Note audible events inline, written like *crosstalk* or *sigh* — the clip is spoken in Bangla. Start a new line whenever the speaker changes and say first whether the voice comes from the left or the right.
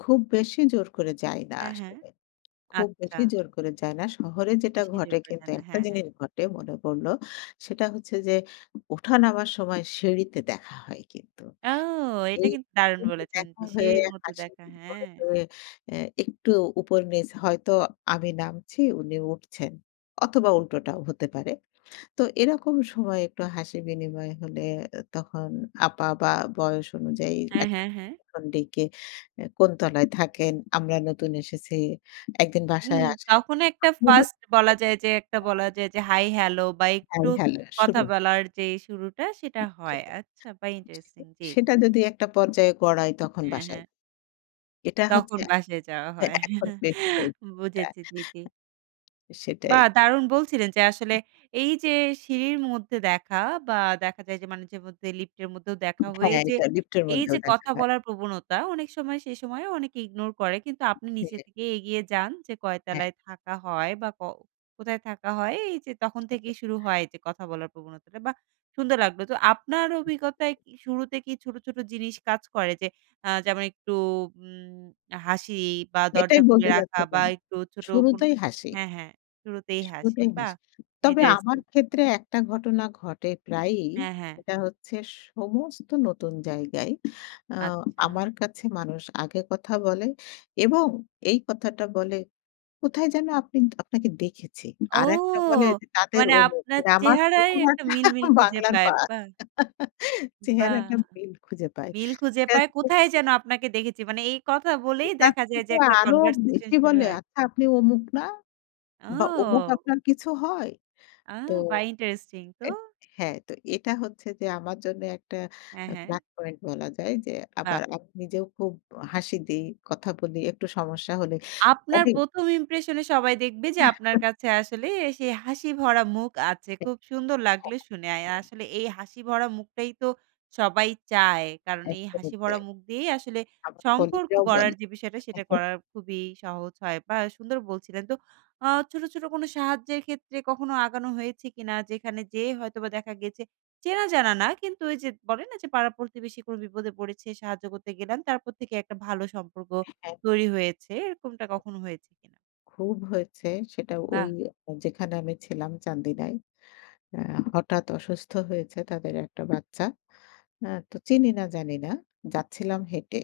left: খুব বেশি জোর করে যায় না
right: হ্যাঁ, হ্যাঁ।
left: আসলে, খুব
right: আচ্ছা।
left: বেশি জোর করে যায় না। শহরে যেটা
right: বেশি জোর
left: ঘটে
right: করে
left: কিন্তু
right: যান না।
left: একটা
right: হ্যাঁ, হ্যাঁ।
left: জিনিস ঘটে মনে পড়ল। সেটা হচ্ছে যে, উঠা নামার সময় সিঁড়িতে দেখা হয় কিন্তু।
right: আও এটা
left: এই
right: কিন্তু দারুণ
left: *unintelligible*
right: বলেছেন যে
left: দেখা হয়ে
right: সিঁড়ির মধ্য
left: হাসি
right: দেখা।
left: *unintelligible*
right: হ্যাঁ।
left: হয়ে এ্যা একটু উপর নীচ, হয়তো আমি নামছি উনি উঠছেন। অথবা উল্টোটাও হতে পারে। তো এরকম সময়ে একটু হাসি বিনিময় হলে এ্যা তখন আপা বা বয়স অনুযায়ী
right: হ্যাঁ,
left: এক *unintelligible*
right: হ্যাঁ, হ্যাঁ
left: ডেকে এ্যা "কোন তলায় থাকেন, আমরা নতুন এসেছি। একদিন
right: উম
left: বাসায় আসেন।"
right: তখনো একটা 1st বলা যায় যে, একটা বলা
left: *unintelligible*
right: যায় যে হাই, হ্যালো বা একটু
left: হ্যাঁ, হ্যালো।
right: কথা
left: শুরু।
right: বলার যে শুরুটা, সেটা হয়। আচ্ছা, বাহ! ইন্টারেস্টিং।
left: *unintelligible*
right: জি।
left: সেটা যদি একটা পর্যায়ে গড়ায় তখন
right: হ্যাঁ,
left: বাসায়।
right: হ্যাঁ।
left: এটা হচ্ছে
right: তখন
left: এক
right: বাসায় যাওয়া
left: হ্যাঁ,
right: হয়।
left: এখন
right: *chuckles*
left: বেশি হয়েছে
right: বুঝেছি। জি, জি।
left: *unintelligible* সেটাই।
right: বাহ! দারুণ বলছিলেন যে আসলে এইযে সিঁড়ির মধ্যে দেখা বা দেখা যায় যে মাঝেমধ্যে লিফটের মধ্যেও দেখা হয়ে
left: হ্যাঁ,
right: যে,
left: এটা লিফটের
right: এইযে
left: মধ্যেও দেখা
right: কথা
left: যায়।
right: বলার প্রবণতা অনেক সময় সেসময়েও অনেকে ignore করে। কিন্তু আপনি নিজে
left: হ্যাঁ।
right: থেকেই এগিয়ে যান। "যে কয়
left: হ্যাঁ।
right: তলায় থাকা হয়? বা ক কোথায় থাকা হয়?" এইযে তখন
left: *chuckles*
right: থেকেই শুরু হয় যে কথা বলার প্রবণতাটা, বাহ! সুন্দর লাগলো। তো আপনার অভিজ্ঞতায় কি শুরুতে কি ছোট, ছোট, জিনিস কাজ করে? যে, আ যেমন একটু উম হাসি বা দরজা
left: এটাই
right: খুলে
left: বলতে যাচ্ছ
right: রাখা বা
left: কেন?
right: একটু ছোট কোন
left: শুরুতেই হাসি।
right: হ্যাঁ, হ্যাঁ, শুরুতেই হাসি,
left: শুরুতেই
right: বাহ!
left: হাসি। তবে আমার
right: ইন্টারেস্টিং।
left: ক্ষেত্রে একটা ঘটনা ঘটে প্রায়ই।
right: হ্যাঁ, হ্যাঁ।
left: সেটা হচ্ছে সমস্ত নতুন জায়গায় আ
right: আচ্ছা।
left: আমার কাছে মানুষ আগে কথা বলে এবং এই কথাটা বলে, "কোথায় যেন আপনি আপনাকে দেখেছি।"
right: ও!
left: আরেকটা বলে যে, "তাদের
right: মানে
left: অমুক।"
right: আপনার
left: আমার
right: চেহারায় একটা
left: চেহারাটা
right: মিল,
left: *chuckles*
right: মিল, খুঁজে
left: বাংলার
right: পায়।
left: পা
right: বাহ!
left: *chuckles*
right: বাহ!
left: চেহারাটা মিল খুঁজে পায়।
right: মিল খুঁজে পায়,
left: *unintelligible*
right: "কোথায় যেন আপনাকে দেখেছি।" মানে এই কথা বলেই
left: এটার
right: দেখা যায় যে
left: থেকে
right: একটা
left: আরো
right: conversation
left: বেশি
right: শুরু
left: বলে,
right: হয়।
left: "আচ্ছা আপনি অমুক না? বা, অমুক
right: ও!
left: আপনার কিছু হয়?"
right: আ
left: তো
right: বাহ! ইন্টারেস্টিং তো!
left: এ হ্যাঁ, তো এটা হচ্ছে যে আমার জন্য একটা
right: হ্যাঁ,
left: আ
right: হ্যাঁ।
left: black point বলা যায় যে, আবার
right: বাহ!
left: আপ নিজেও খুব হাসি দেই, কথা বলি একটু সমস্যা হলে
right: আপনার
left: *unintelligible*
right: ১ম impression এ সবাই দেখবে যে আপনার
left: *chuckles*
right: কাছে আসলে এসে হাসি ভরা মুখ আছে।
left: ঠিক,
right: খুব সুন্দর লাগলে শুনে। আয়
left: হ্যাঁ।
right: আসলে এই হাসি ভরা মুখটাই তো সবাই চায়। কারণ এই
left: একদমই
right: হাসি ভরা
left: তাই।
right: মুখ দিয়েই আসলে
left: আমার
right: সম্পর্ক
left: কলিগরাও
right: গড়ার
left: বলে।
right: যে বিষয়টা সেটা
left: *chuckles*
right: করার খুবই সহজ হয়। বাহ! এ সুন্দর বলছিলেন। তো আ ছোট, ছোট, কোন সাহায্যের ক্ষেত্রে কখনো আগানো হয়েছে কিনা? যেখানে যেয়ে হয়তোবা দেখা গেছে চেনা জানা না। কিন্তু ওইযে বলেন না যে, পাড়া-প্রতিবেশী কোন বিপদে পড়েছে, সাহায্য করতে গেলাম। তারপর থেকে একটা ভালো সম্পর্ক
left: হ্যাঁ।
right: তৈরি হয়েছে। এরকমটা কখনো হয়েছে কিনা?
left: খুব হয়েছে। সেটা
right: বাহ!
left: ওই যেখানে আমি ছিলাম চান্দিনায়। অ্যা হঠাৎ অসুস্থ হয়েছে তাদের একটা বাচ্চা। আ তো চিনি না জানি না। যাচ্ছিলাম হেঁটে।